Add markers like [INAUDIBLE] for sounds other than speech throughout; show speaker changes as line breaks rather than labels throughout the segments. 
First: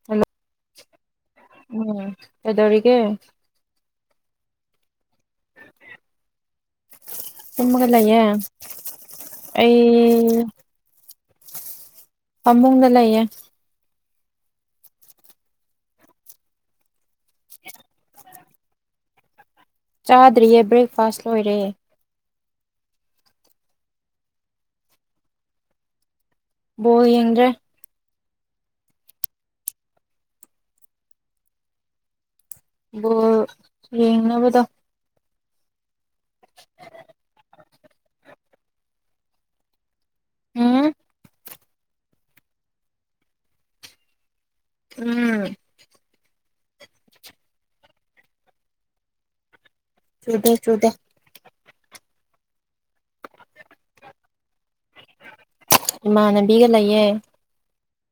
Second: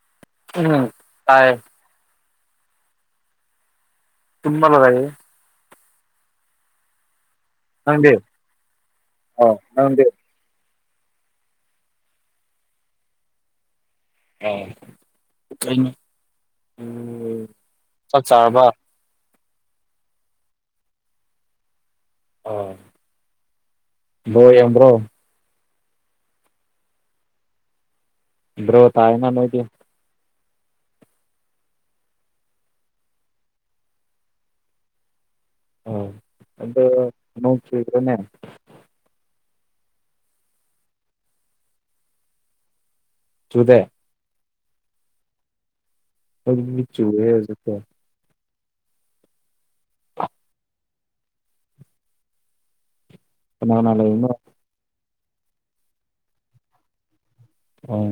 [UNINTELLIGIBLE]
ꯎꯝ ꯇꯥꯏ
ꯎꯝ ꯀꯦꯗꯧꯔꯤꯒꯦ
ꯇꯨꯝꯃꯒ ꯂꯩ
ꯇꯨꯝꯃꯒ
ꯅꯪꯗꯤ
ꯂꯩꯌꯦ
ꯑꯣ ꯅꯪꯗꯤ
ꯑꯩ ꯄꯝꯃꯨꯡꯗ ꯂꯩꯌꯦ
ꯑ ꯀꯩꯅꯣ ꯎ ꯆꯥꯛ ꯆꯥꯔꯕ
ꯆꯥꯗ꯭ꯔꯤꯌꯦ ꯕ꯭ꯔꯦꯛꯐꯥꯁ ꯂꯣꯏꯔꯦ
ꯑꯣ ꯕꯣ ꯌꯦꯡꯕ꯭ꯔꯣ
ꯕꯣꯜ ꯌꯦꯡꯗ꯭ꯔꯦ
ꯗ꯭ꯔꯣ ꯇꯥꯏꯅ ꯅꯣꯏꯗꯤ
ꯕꯣꯜ ꯌꯦꯡꯅꯕꯗꯣ
ꯑ ꯑꯗꯥ ꯅꯣꯡ ꯆꯨꯕ꯭ꯔꯅꯦ
ꯎꯝ
ꯆꯨꯗꯦ
ꯎꯝ
ꯈꯣꯏꯒꯤꯗꯤ ꯆꯨꯋꯦ ꯍꯥꯖꯤꯛꯇ
ꯆꯨꯗꯦ ꯆꯨꯗꯦ
ꯀꯅꯥ ꯅ ꯂꯩꯅꯣ
ꯏꯃꯥꯟꯅꯕꯤꯒ ꯂꯩꯌꯦ
ꯑꯥ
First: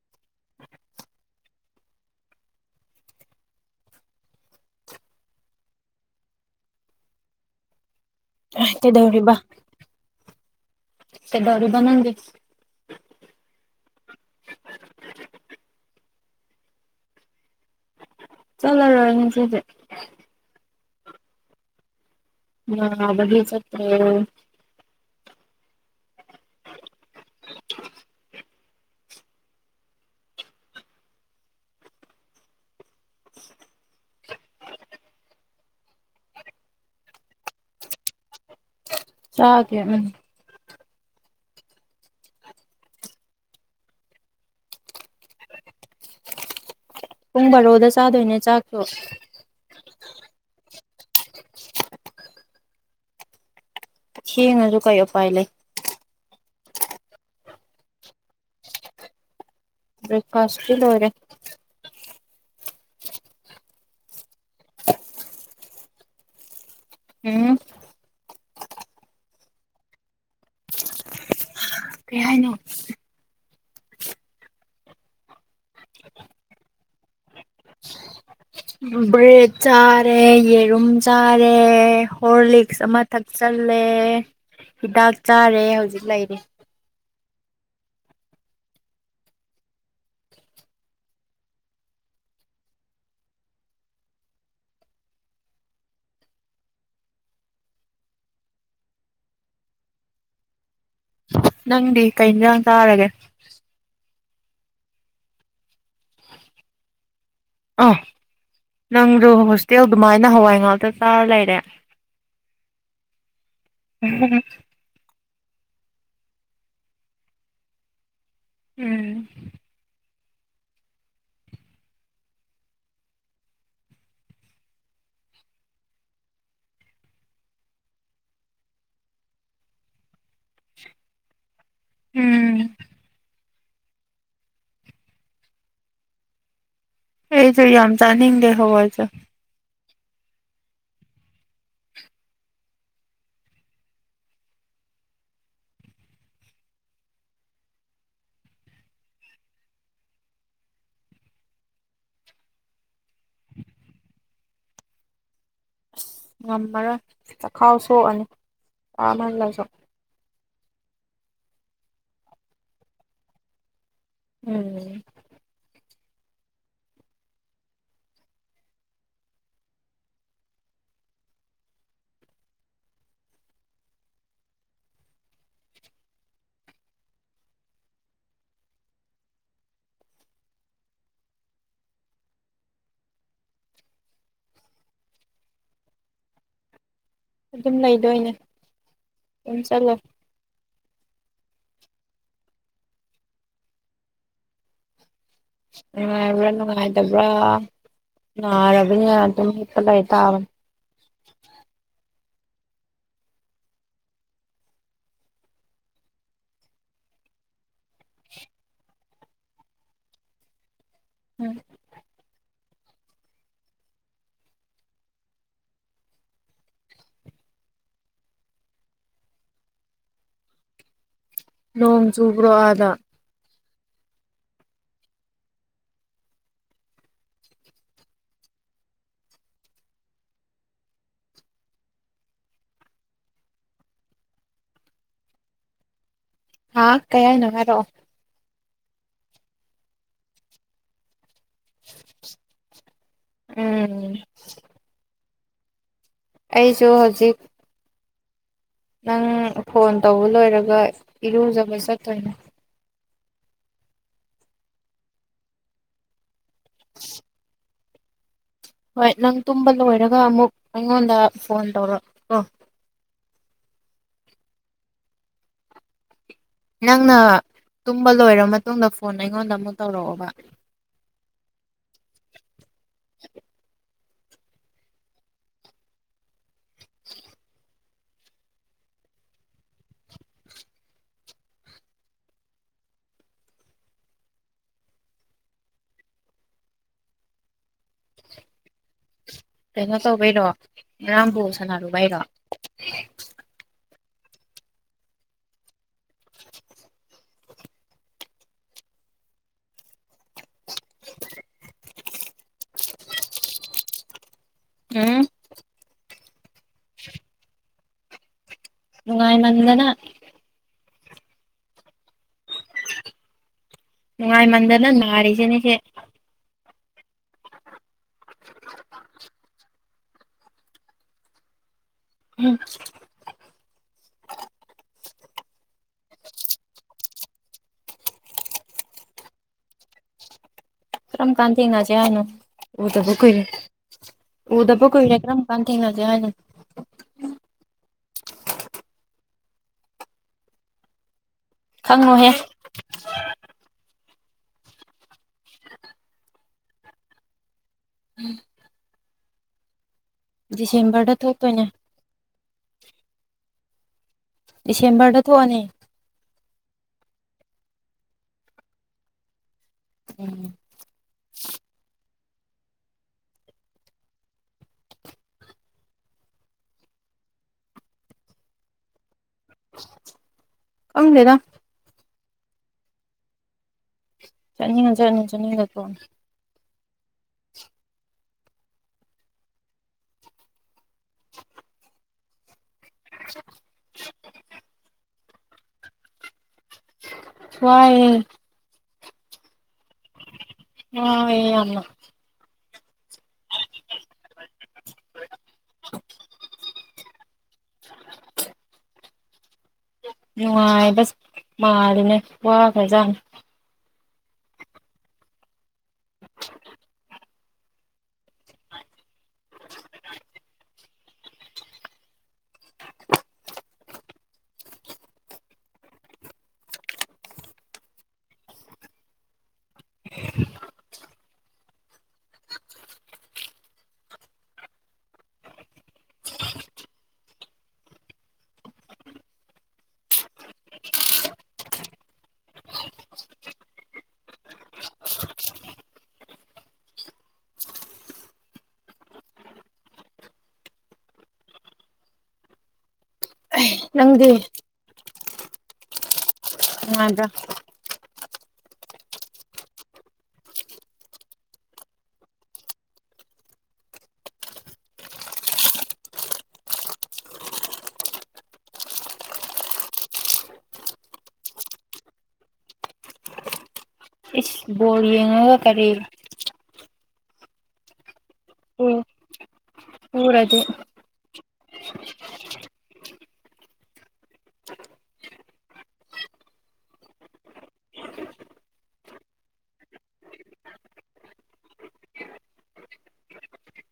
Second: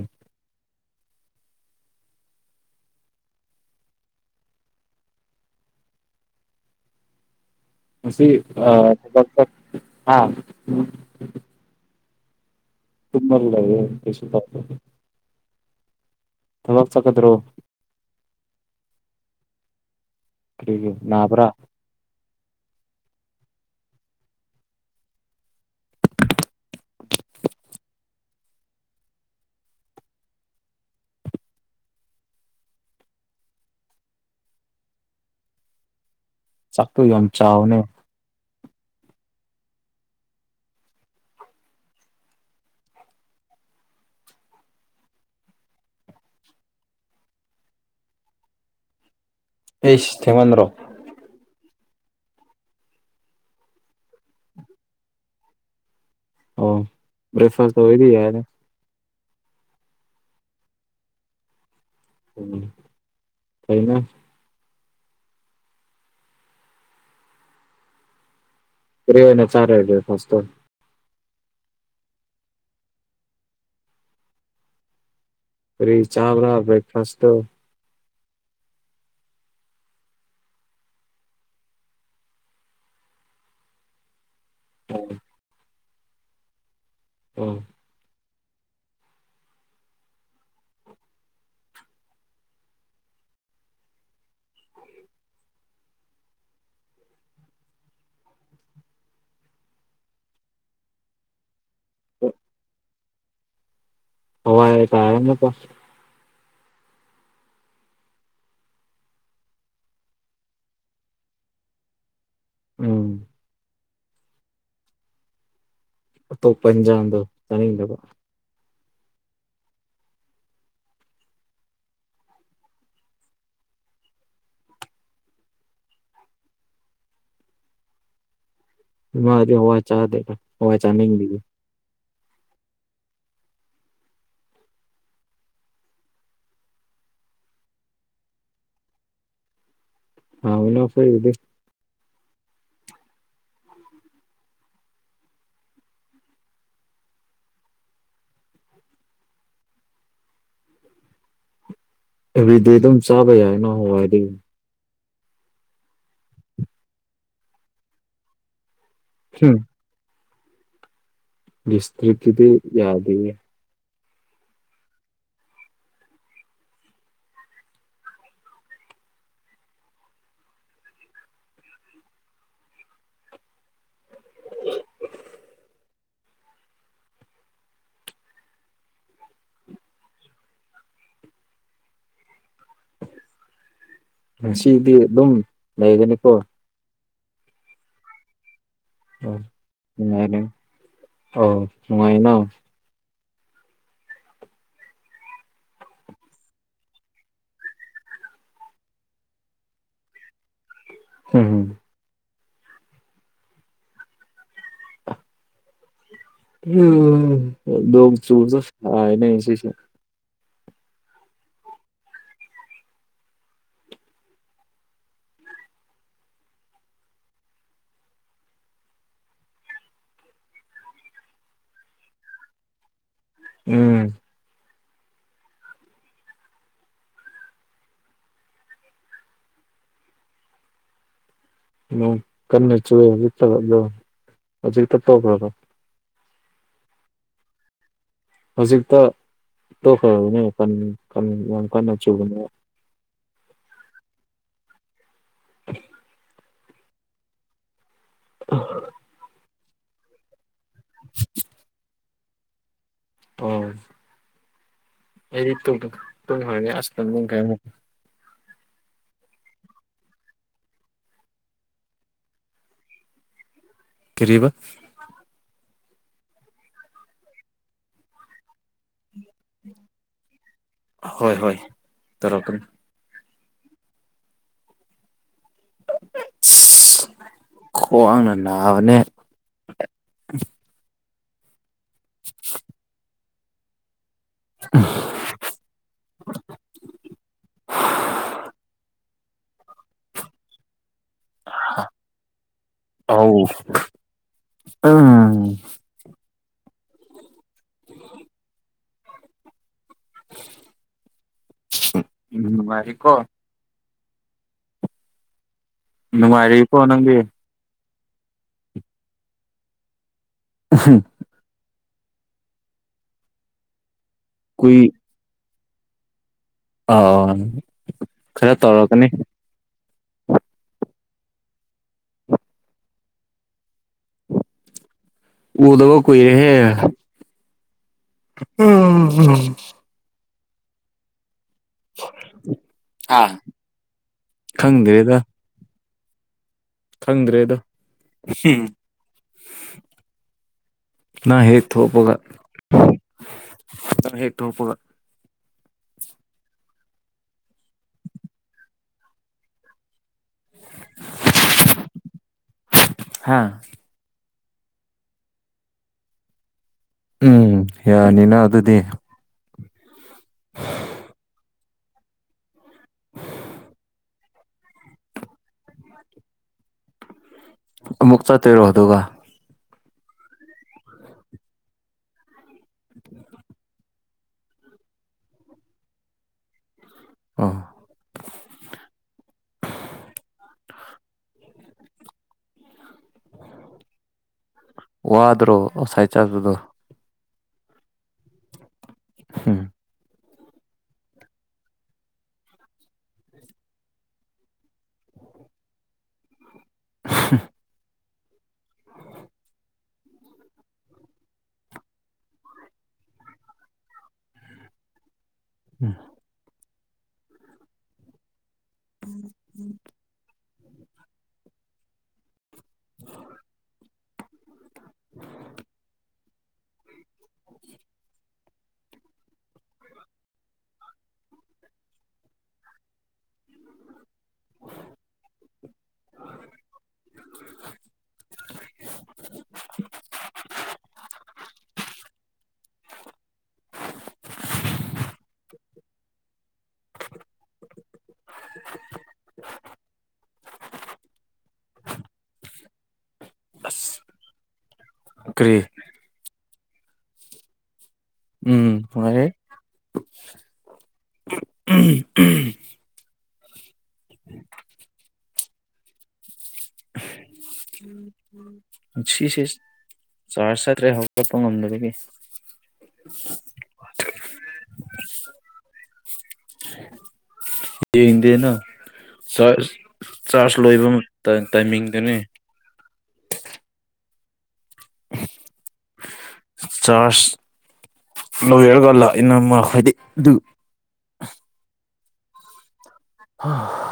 ꯉꯁꯤ
ꯀꯩꯗꯧꯔꯤꯕ
ꯑꯥ [UNINTELLIGIBLE] ꯍꯥ
ꯀꯩꯗꯧꯔꯤꯕꯥ ꯅꯪꯗꯤ
ꯇꯨꯝꯃ ꯂꯩꯌꯦ ꯀꯩꯁꯨ ꯇꯧꯗꯦ ꯊꯕꯛ ꯆꯠꯀꯗ꯭ꯔꯣ
ꯆꯠꯂꯔꯣꯏ ꯉꯁꯤꯗꯤ
ꯀꯔꯤꯒꯤ ꯅꯥꯕ꯭ꯔꯥ
ꯅꯥꯕꯒꯤ ꯆꯠꯇ꯭ꯔꯦ
ꯆꯥꯛꯇꯨ ꯌꯥꯝ ꯆꯥꯎꯅꯦ
ꯆꯥꯒꯦ ꯎꯝ ꯄꯨꯡ ꯕꯥꯔꯣꯗ ꯆꯥꯗꯣꯏꯅꯦ ꯆꯥꯛꯁꯣ
ꯑꯩꯁ ꯊꯦꯡꯃꯟꯗ꯭ꯔꯣ
ꯊꯦꯡꯉꯖꯨ ꯀꯩ ꯎꯄꯥꯏ ꯂꯩ
ꯑꯣ ꯕ꯭ꯔꯦꯛꯐꯥꯁ ꯑꯣꯏꯗꯤ ꯌꯥꯏꯗ
ꯕ꯭ꯔꯦꯛꯐꯥꯁ ꯇꯤ ꯂꯣꯏꯔꯦ
ꯎꯝ ꯐꯩꯅ
ꯎꯝ
ꯀ꯭ꯔꯤ ꯑꯣꯏꯅꯥ ꯆꯔꯦ ꯕ꯭ꯔꯦꯛꯐꯥꯥꯁꯇꯣ
ꯀ꯭ꯔꯤ ꯍꯥꯏꯅꯣ
ꯀꯔꯤ ꯆꯥꯕ꯭ꯔ ꯕ꯭ꯔꯦꯛꯐꯥꯁꯇꯣ
ꯕ꯭ꯔꯦꯠ ꯆꯥꯔꯦ ꯌꯦꯔꯨꯝ ꯆꯥꯔꯦ ꯍꯣꯔꯂꯤꯛꯁ ꯑꯃꯥ ꯊꯛꯆꯜꯂꯦ ꯍꯤꯗꯥꯛ ꯆꯥꯔꯦ ꯍꯧꯖꯤꯛ ꯂꯩꯔꯤ
ꯎꯝ
ꯅꯪꯗꯤ ꯀꯩ ꯏꯟꯖꯥꯡ ꯆꯥꯔꯒꯦ
ꯍꯋꯥ ꯌꯥ ꯇꯔꯦ ꯅꯤꯕ
ꯑꯥ ꯅꯪꯁꯨꯣ ꯍꯣꯁꯇꯦꯜꯗꯨꯃꯥꯏꯅ ꯍꯋꯥꯏ ꯉꯥꯛꯇ ꯆꯥꯔ ꯂꯩꯔꯦ
ꯎꯝ
ꯎ
ꯑꯇꯣꯞꯄ ꯏꯟꯖꯥꯡꯗꯣ ꯆꯥꯅꯤꯡꯗꯕ
ꯎꯝ
ꯏꯃꯥꯒꯗꯤ ꯍꯋꯥꯏ ꯆꯥꯗꯕ ꯍꯋꯥꯏ ꯆꯥꯅꯗꯤꯕ
ꯎꯝ ꯑꯩꯁꯨ ꯌꯥꯝ ꯆꯥꯅꯤꯡꯗꯦ ꯍꯋꯥꯁꯤ
ꯍꯅ ꯑꯣꯐ ꯏꯗꯤ [INAUDIBLE] ꯑꯦꯕ꯭ꯔꯤꯗꯦ ꯑꯗꯨꯝ ꯆꯥꯕ ꯌꯥꯏꯀꯣ ꯍꯋꯥꯏꯗꯤ
ꯉꯝꯃꯔꯣꯏ ꯆꯈꯥꯎ ꯁꯣꯛꯑꯅꯤ
ꯍꯨꯝ
ꯆꯥꯃꯜꯂꯁꯨ
ꯁꯇꯔꯤ ꯀꯗꯤ ꯌꯥꯗ
ꯎꯝ
[INAUDIBLE] ꯉꯁꯤꯗꯤ ꯑꯗꯨꯝ ꯂꯩꯒꯅꯤꯀꯣ
ꯑꯗꯨꯝ ꯂꯩꯗꯣꯏꯅꯦ
ꯑꯣ
ꯑꯗꯨꯝ ꯆꯠꯂꯣ
ꯅꯨꯡꯉꯥꯏꯅ ꯑ ꯅꯨꯡꯉꯥꯏꯅ
ꯅꯨꯡꯉꯥꯏꯕ꯭ꯔꯥ ꯅꯨꯡꯉꯥꯏꯇꯕ꯭ꯔꯥ ꯅꯥꯔꯕꯅꯤꯅ ꯑꯗꯨꯝ ꯍꯦꯛꯄ ꯂꯩ ꯇꯥꯕꯅꯦ
ꯍꯝ ꯍꯨꯝ ꯎꯝ ꯗ ꯆ ꯍꯥꯏꯅꯩꯅ
ꯎꯝ ꯅꯣꯡ ꯆꯨꯕ꯭ꯔꯣ ꯑꯗ
ꯎꯝ ꯎ ꯀꯟꯅ ꯆꯨ ꯏꯠꯇ ꯍꯧꯖꯤꯛ ꯇꯞ ꯇ꯭ꯔꯔ
ꯍꯥꯥ ꯀꯌꯥꯅꯅꯨꯡ ꯍꯥꯏꯔꯛꯣ
ꯍꯧꯖꯤꯛꯇ ꯇꯣꯛꯈ꯭ꯔꯕꯅꯦ ꯌꯥꯝ ꯀꯟꯅ ꯆꯨꯕꯅꯦ
ꯎꯝ
[INAUDIBLE]
ꯑꯩꯁꯨ ꯍꯧꯖꯤꯛ
ꯑꯣꯣꯏ [INAUDIBLE]
ꯅꯪ ꯐꯣꯟ ꯇꯧꯕ ꯂꯣꯏꯔꯒ ꯏꯔꯨꯖꯕ ꯆꯠꯇꯣꯏꯅꯦ
ꯑꯣ ꯑꯩꯗꯤ ꯇꯨꯡ ꯇꯨꯡ ꯍꯔꯔꯤ ꯑ ꯅ ꯀꯥꯏ
ꯍꯣꯏ ꯅꯪ ꯇꯨꯝꯕ ꯂꯣꯏꯔꯒ ꯑꯃꯨꯛ ꯑꯩꯉꯣꯟꯗ ꯐꯣꯟ ꯇꯧꯔꯛ
ꯀꯔꯤꯕ
ꯅꯪꯅ ꯇꯨꯝꯕ ꯂꯣꯏꯔꯕ ꯃꯇꯨꯡꯗ ꯐꯣꯟ ꯑꯩꯉꯣꯟꯗ ꯑꯃꯨꯛ ꯇꯧꯔꯛꯑꯣꯕ
ꯍꯣꯏ ꯍꯣꯏ ꯇꯧꯔꯛꯀꯅꯤ
[INAUDIBLE]
ꯈꯋꯥ꯭ꯡꯅ ꯅꯥꯕꯅꯦ [INAUDIBLE] ꯎ [INAUDIBLE]
ꯀꯩꯅꯣ ꯇꯧꯕꯩꯔꯣ ꯉꯔꯥꯡ ꯕꯣꯜ ꯁꯥꯟꯅꯔꯨꯕꯩꯔꯣ
[UNINTELLIGIBLE] ꯎꯝ [INAUDIBLE] [INAUDIBLE]
[INAUDIBLE]
ꯎꯝ ꯅꯨꯡꯉꯥꯏꯔꯦ ꯀꯣ
ꯎꯝ
ꯅꯨꯡꯉꯥꯏꯔꯦꯀꯣ ꯅꯪꯗꯤ
ꯅꯨꯡꯉꯥꯏ ꯃꯟꯗꯅ
[UNINTELLIGIBLE] ꯀꯨꯏ
ꯅꯨꯡꯉꯥꯏꯃꯟꯗꯅ ꯅꯥꯔꯤꯁꯤꯅꯦ ꯁꯦ
ꯑꯥꯎ ꯈꯔ ꯇꯧꯔꯛꯀꯅꯤ
ꯎꯝ
ꯎꯗꯕ ꯀꯨꯏꯔꯦꯍꯦ ꯎꯝ ꯎꯝ
ꯀꯔꯝ ꯀꯥꯟ ꯊꯦꯡꯅꯁꯦ ꯍꯥꯏꯅꯣ ꯎꯗꯕ
ꯍꯥ
ꯀꯨꯏꯔꯦ ꯎꯗꯕ ꯀꯨꯏꯔꯦ
ꯈꯪꯗ꯭ꯔꯦꯗ
ꯀꯔꯝ ꯀꯥꯟ ꯊꯦꯡꯉꯖꯦ ꯍꯥꯏꯅꯣ
ꯈꯪꯗ꯭ꯔꯦꯗ [UNINTELLIGIBLE] ꯅꯪ ꯍꯦꯛ ꯊꯣꯛꯄꯒ
ꯈꯪꯉꯣꯍꯦ
ꯈꯤꯇꯪ ꯍꯦꯛ ꯊꯣꯛꯄꯒ
ꯗꯤꯁꯦꯝꯕꯔꯗ ꯊꯣꯛꯇꯣꯏꯅꯦ
ꯍꯥꯥ
ꯗꯤꯁꯦꯝꯕꯔꯗ ꯊꯣꯛꯑꯅꯤ
ꯎꯝ ꯌꯥꯅꯤꯅ ꯑꯗꯨꯗꯤ
ꯎꯝ
[INAUDIBLE] ꯑꯃꯨꯛ ꯆꯠꯇꯣꯏꯔꯣ ꯑꯗꯨꯒ
ꯈꯪꯗꯦꯗ
[INAUDIBLE]
ꯆꯠꯅꯤꯡꯉ ꯆꯠꯅꯤ ꯆꯠꯅꯤꯡꯇ꯭ꯔ ꯇꯣꯛꯅꯤ
ꯑꯣ
[INAUDIBLE]
ꯋꯥꯗ꯭ꯔꯣ ꯉꯁꯥꯏ ꯆꯠꯄꯗꯣ
ꯋꯥꯏꯌꯦ
ꯍꯝ
ꯋꯥꯏꯌꯦ ꯌꯥꯝꯅ
[INAUDIBLE]
[INAUDIBLE] ꯅꯨꯡꯉꯥꯏꯕꯁ ꯃꯥꯜꯂꯤꯅꯦ ꯋꯥꯈ꯭ꯔꯖꯥꯠꯅꯤ
ꯎꯝ
[INAUDIBLE] [INAUDIBLE]
[INAUDIBLE]
[INAUDIBLE] [INAUDIBLE]
[INAUDIBLE]
ꯅꯪꯗꯤ
ꯀ꯭ꯔꯤ
ꯅꯨꯉꯥꯏꯕ꯭ꯔꯥ
ꯎꯝ ꯅꯨꯉꯥꯏꯔꯤ [INAUDIBLE] ꯄꯨꯟꯁꯤꯁꯦ ꯆꯥꯔꯖ ꯆꯠꯇ꯭ꯔꯦ ꯍꯧꯒꯠꯄ ꯉꯝꯗꯕꯒꯤ
ꯏꯁ ꯕꯣꯜ ꯌꯦꯡꯉꯒ ꯀꯔꯤ
ꯌꯦꯡꯗꯦꯅ
ꯎ
ꯆꯔꯖ ꯆꯔꯖ
ꯎꯔꯗꯤ
ꯂꯣꯏꯕ ꯇꯥꯏ ꯇꯥꯏꯃꯤꯡꯗꯨꯅꯦ
[INAUDIBLE]
ꯆꯥꯔꯖ ꯂꯣꯏꯔꯒ ꯂꯥꯛꯏꯅ ꯃꯥ ꯍꯥꯏꯗꯤ ꯑꯗꯨ ꯍꯥ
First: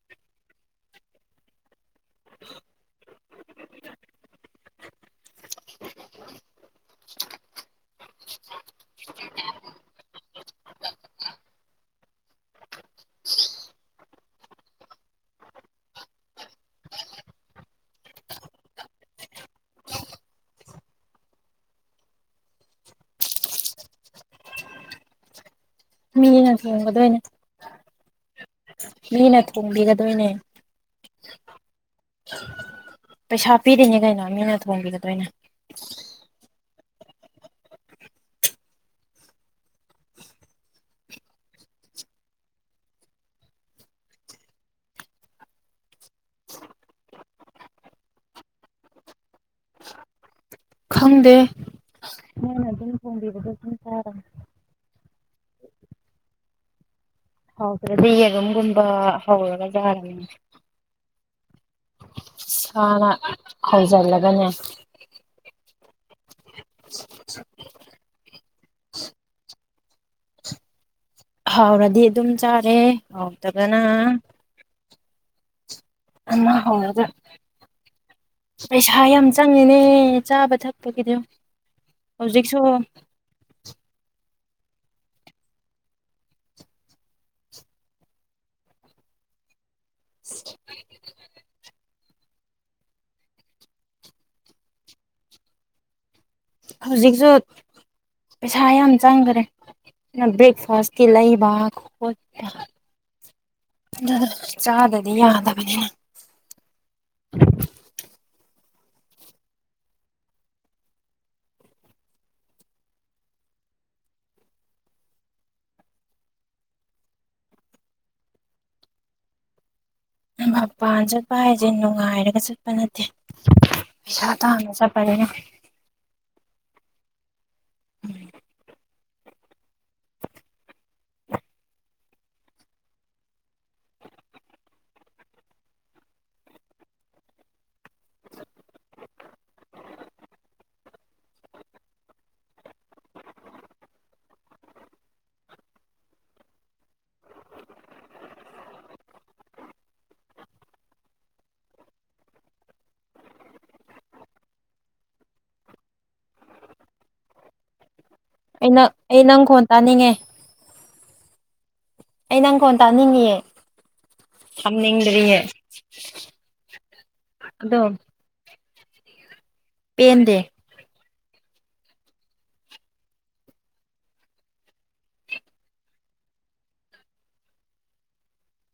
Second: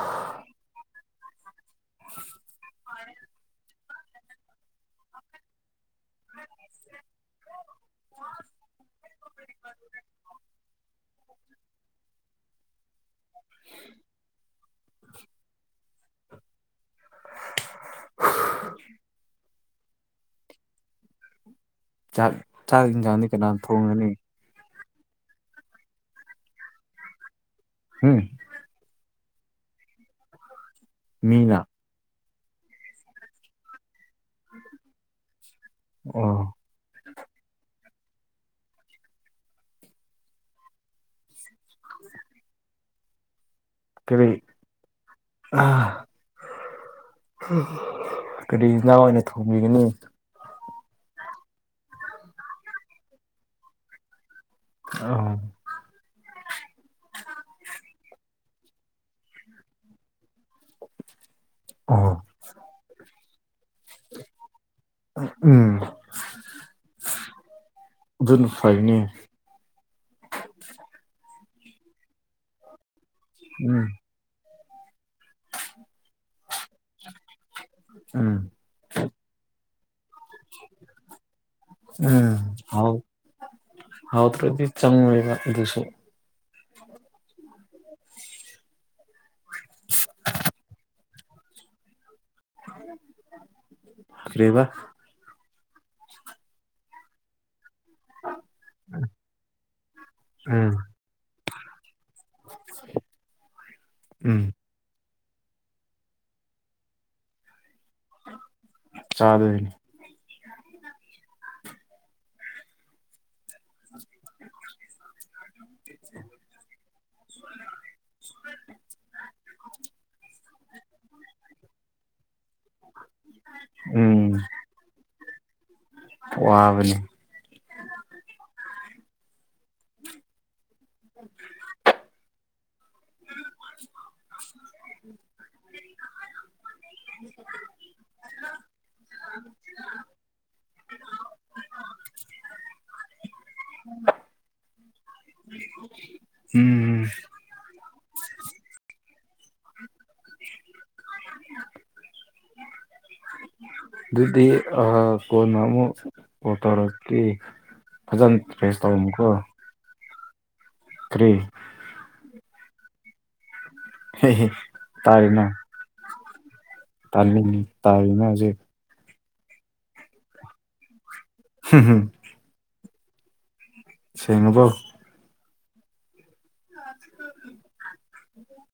ꯍꯨ ꯆꯥꯛ ꯆꯥꯛ ꯌꯦꯟꯁꯥꯡꯗꯤ ꯀꯅꯥ ꯊꯣꯡꯒꯅꯤ
ꯑꯩꯅ ꯊꯣꯡꯒꯗꯣꯏꯅꯦ
ꯎꯝ
ꯃꯤꯅ ꯊꯣꯡꯕꯤꯒꯗꯣꯏꯅꯦ
ꯃꯤꯅꯥ
ꯄꯩꯁꯥ ꯄꯤꯔꯤꯅꯦ ꯀꯩꯅꯣ ꯃꯤꯅ ꯊꯣꯡꯕꯤꯒꯗꯣꯏꯅꯦ
ꯑꯣ [INAUDIBLE] ꯀꯔꯤ ꯑꯥ ꯀꯔꯤ ꯏꯟꯁꯥꯡ ꯑꯣꯏꯅ ꯊꯣꯡꯕꯤꯒꯅꯤ
ꯈꯪꯗꯦ ꯐꯣꯡꯕꯤꯕꯗꯣ ꯁꯨꯝ ꯆꯥꯏ
ꯑꯥꯎ
ꯍꯥꯎꯇꯔꯗꯤ ꯌꯦꯔꯨꯝꯒꯨꯝꯕ ꯍꯧꯔꯒ ꯆꯥꯔꯅꯤ
ꯑꯣ
ꯏꯁꯥꯅ ꯍꯣꯏꯖꯤꯜꯂꯒꯅꯦ
ꯎꯝ ꯑꯗꯨꯅ ꯐꯩꯅꯦ
ꯍꯥꯎꯔꯗꯤ ꯑꯗꯨꯝ ꯆꯥꯔꯦ ꯍꯥꯎꯇꯔꯒꯅ
ꯎꯝ
ꯑꯃ ꯍꯧꯔꯒ
ꯎꯝ
ꯄꯩꯁꯥ ꯌꯥꯝ ꯆꯪꯉꯦꯅꯦ ꯆꯥꯕ ꯊꯛꯄꯒꯤꯗꯨ ꯍꯧꯖꯤꯛꯁꯨ
ꯍꯥꯎꯇꯔꯗꯤ ꯆꯪꯉꯣꯏꯕ ꯑꯗꯨꯁꯨ [INAUDIBLE] [INAUDIBLE] ꯍꯔꯤꯕ
ꯍꯧꯖꯤꯛꯁꯨ ꯄꯩꯁꯥ ꯌꯥꯝ ꯆꯪꯒꯔꯦ
ꯎꯝ
ꯕ꯭ꯔꯦꯛꯐꯥꯁꯀꯤ ꯂꯩꯕ ꯈꯣꯠꯄ ꯑꯗꯨ
ꯎꯝ
ꯆꯥꯗꯕꯗꯤ ꯌꯥꯗꯕꯅꯤꯅ
ꯆꯥꯗꯣꯏꯅꯤ [INAUDIBLE] [UNINTELLIGIBLE]
ꯃꯄꯥꯟ ꯆꯠꯄ ꯍꯥꯏꯁꯦ ꯅꯨꯡꯉꯥꯏꯔꯒ ꯆꯠꯄ ꯅꯠꯇꯦ ꯄꯩꯁꯥ
ꯎꯝ
ꯇꯥꯟꯕ ꯆꯠꯄ [UNINTELLIGIBLE]
ꯋꯥꯕꯅꯤ
[INAUDIBLE]
[INAUDIBLE]
[INAUDIBLE]
[INAUDIBLE] [INAUDIBLE] ꯎꯝ
[INAUDIBLE]
ꯑꯗꯨꯗꯤ ꯑ ꯀꯣꯟꯅ ꯑꯃꯨꯛ ꯀꯣꯜ ꯇꯧꯔꯛꯀꯦ ꯐꯖꯟ
ꯑꯩ
ꯗꯔ꯭ꯦꯁ
ꯅꯪ ꯑꯩ
ꯇꯧꯔꯝꯃꯨꯀꯣ
ꯅꯪ ꯈꯣꯟ ꯇꯥꯅꯤꯡꯉꯦ
ꯇ꯭ꯔꯦ
ꯑꯩ ꯅꯪ ꯀꯣꯟ ꯇꯥꯅꯤꯡꯉꯑ
ꯇꯔꯅ ꯇ
ꯑꯗꯣ
ꯇꯔꯅꯖꯤ
ꯄꯦꯟꯗꯦ
ꯍꯨꯝ ꯍꯨꯝ ꯁꯦꯡꯉꯕꯣ [UNINTELLIGIBLE]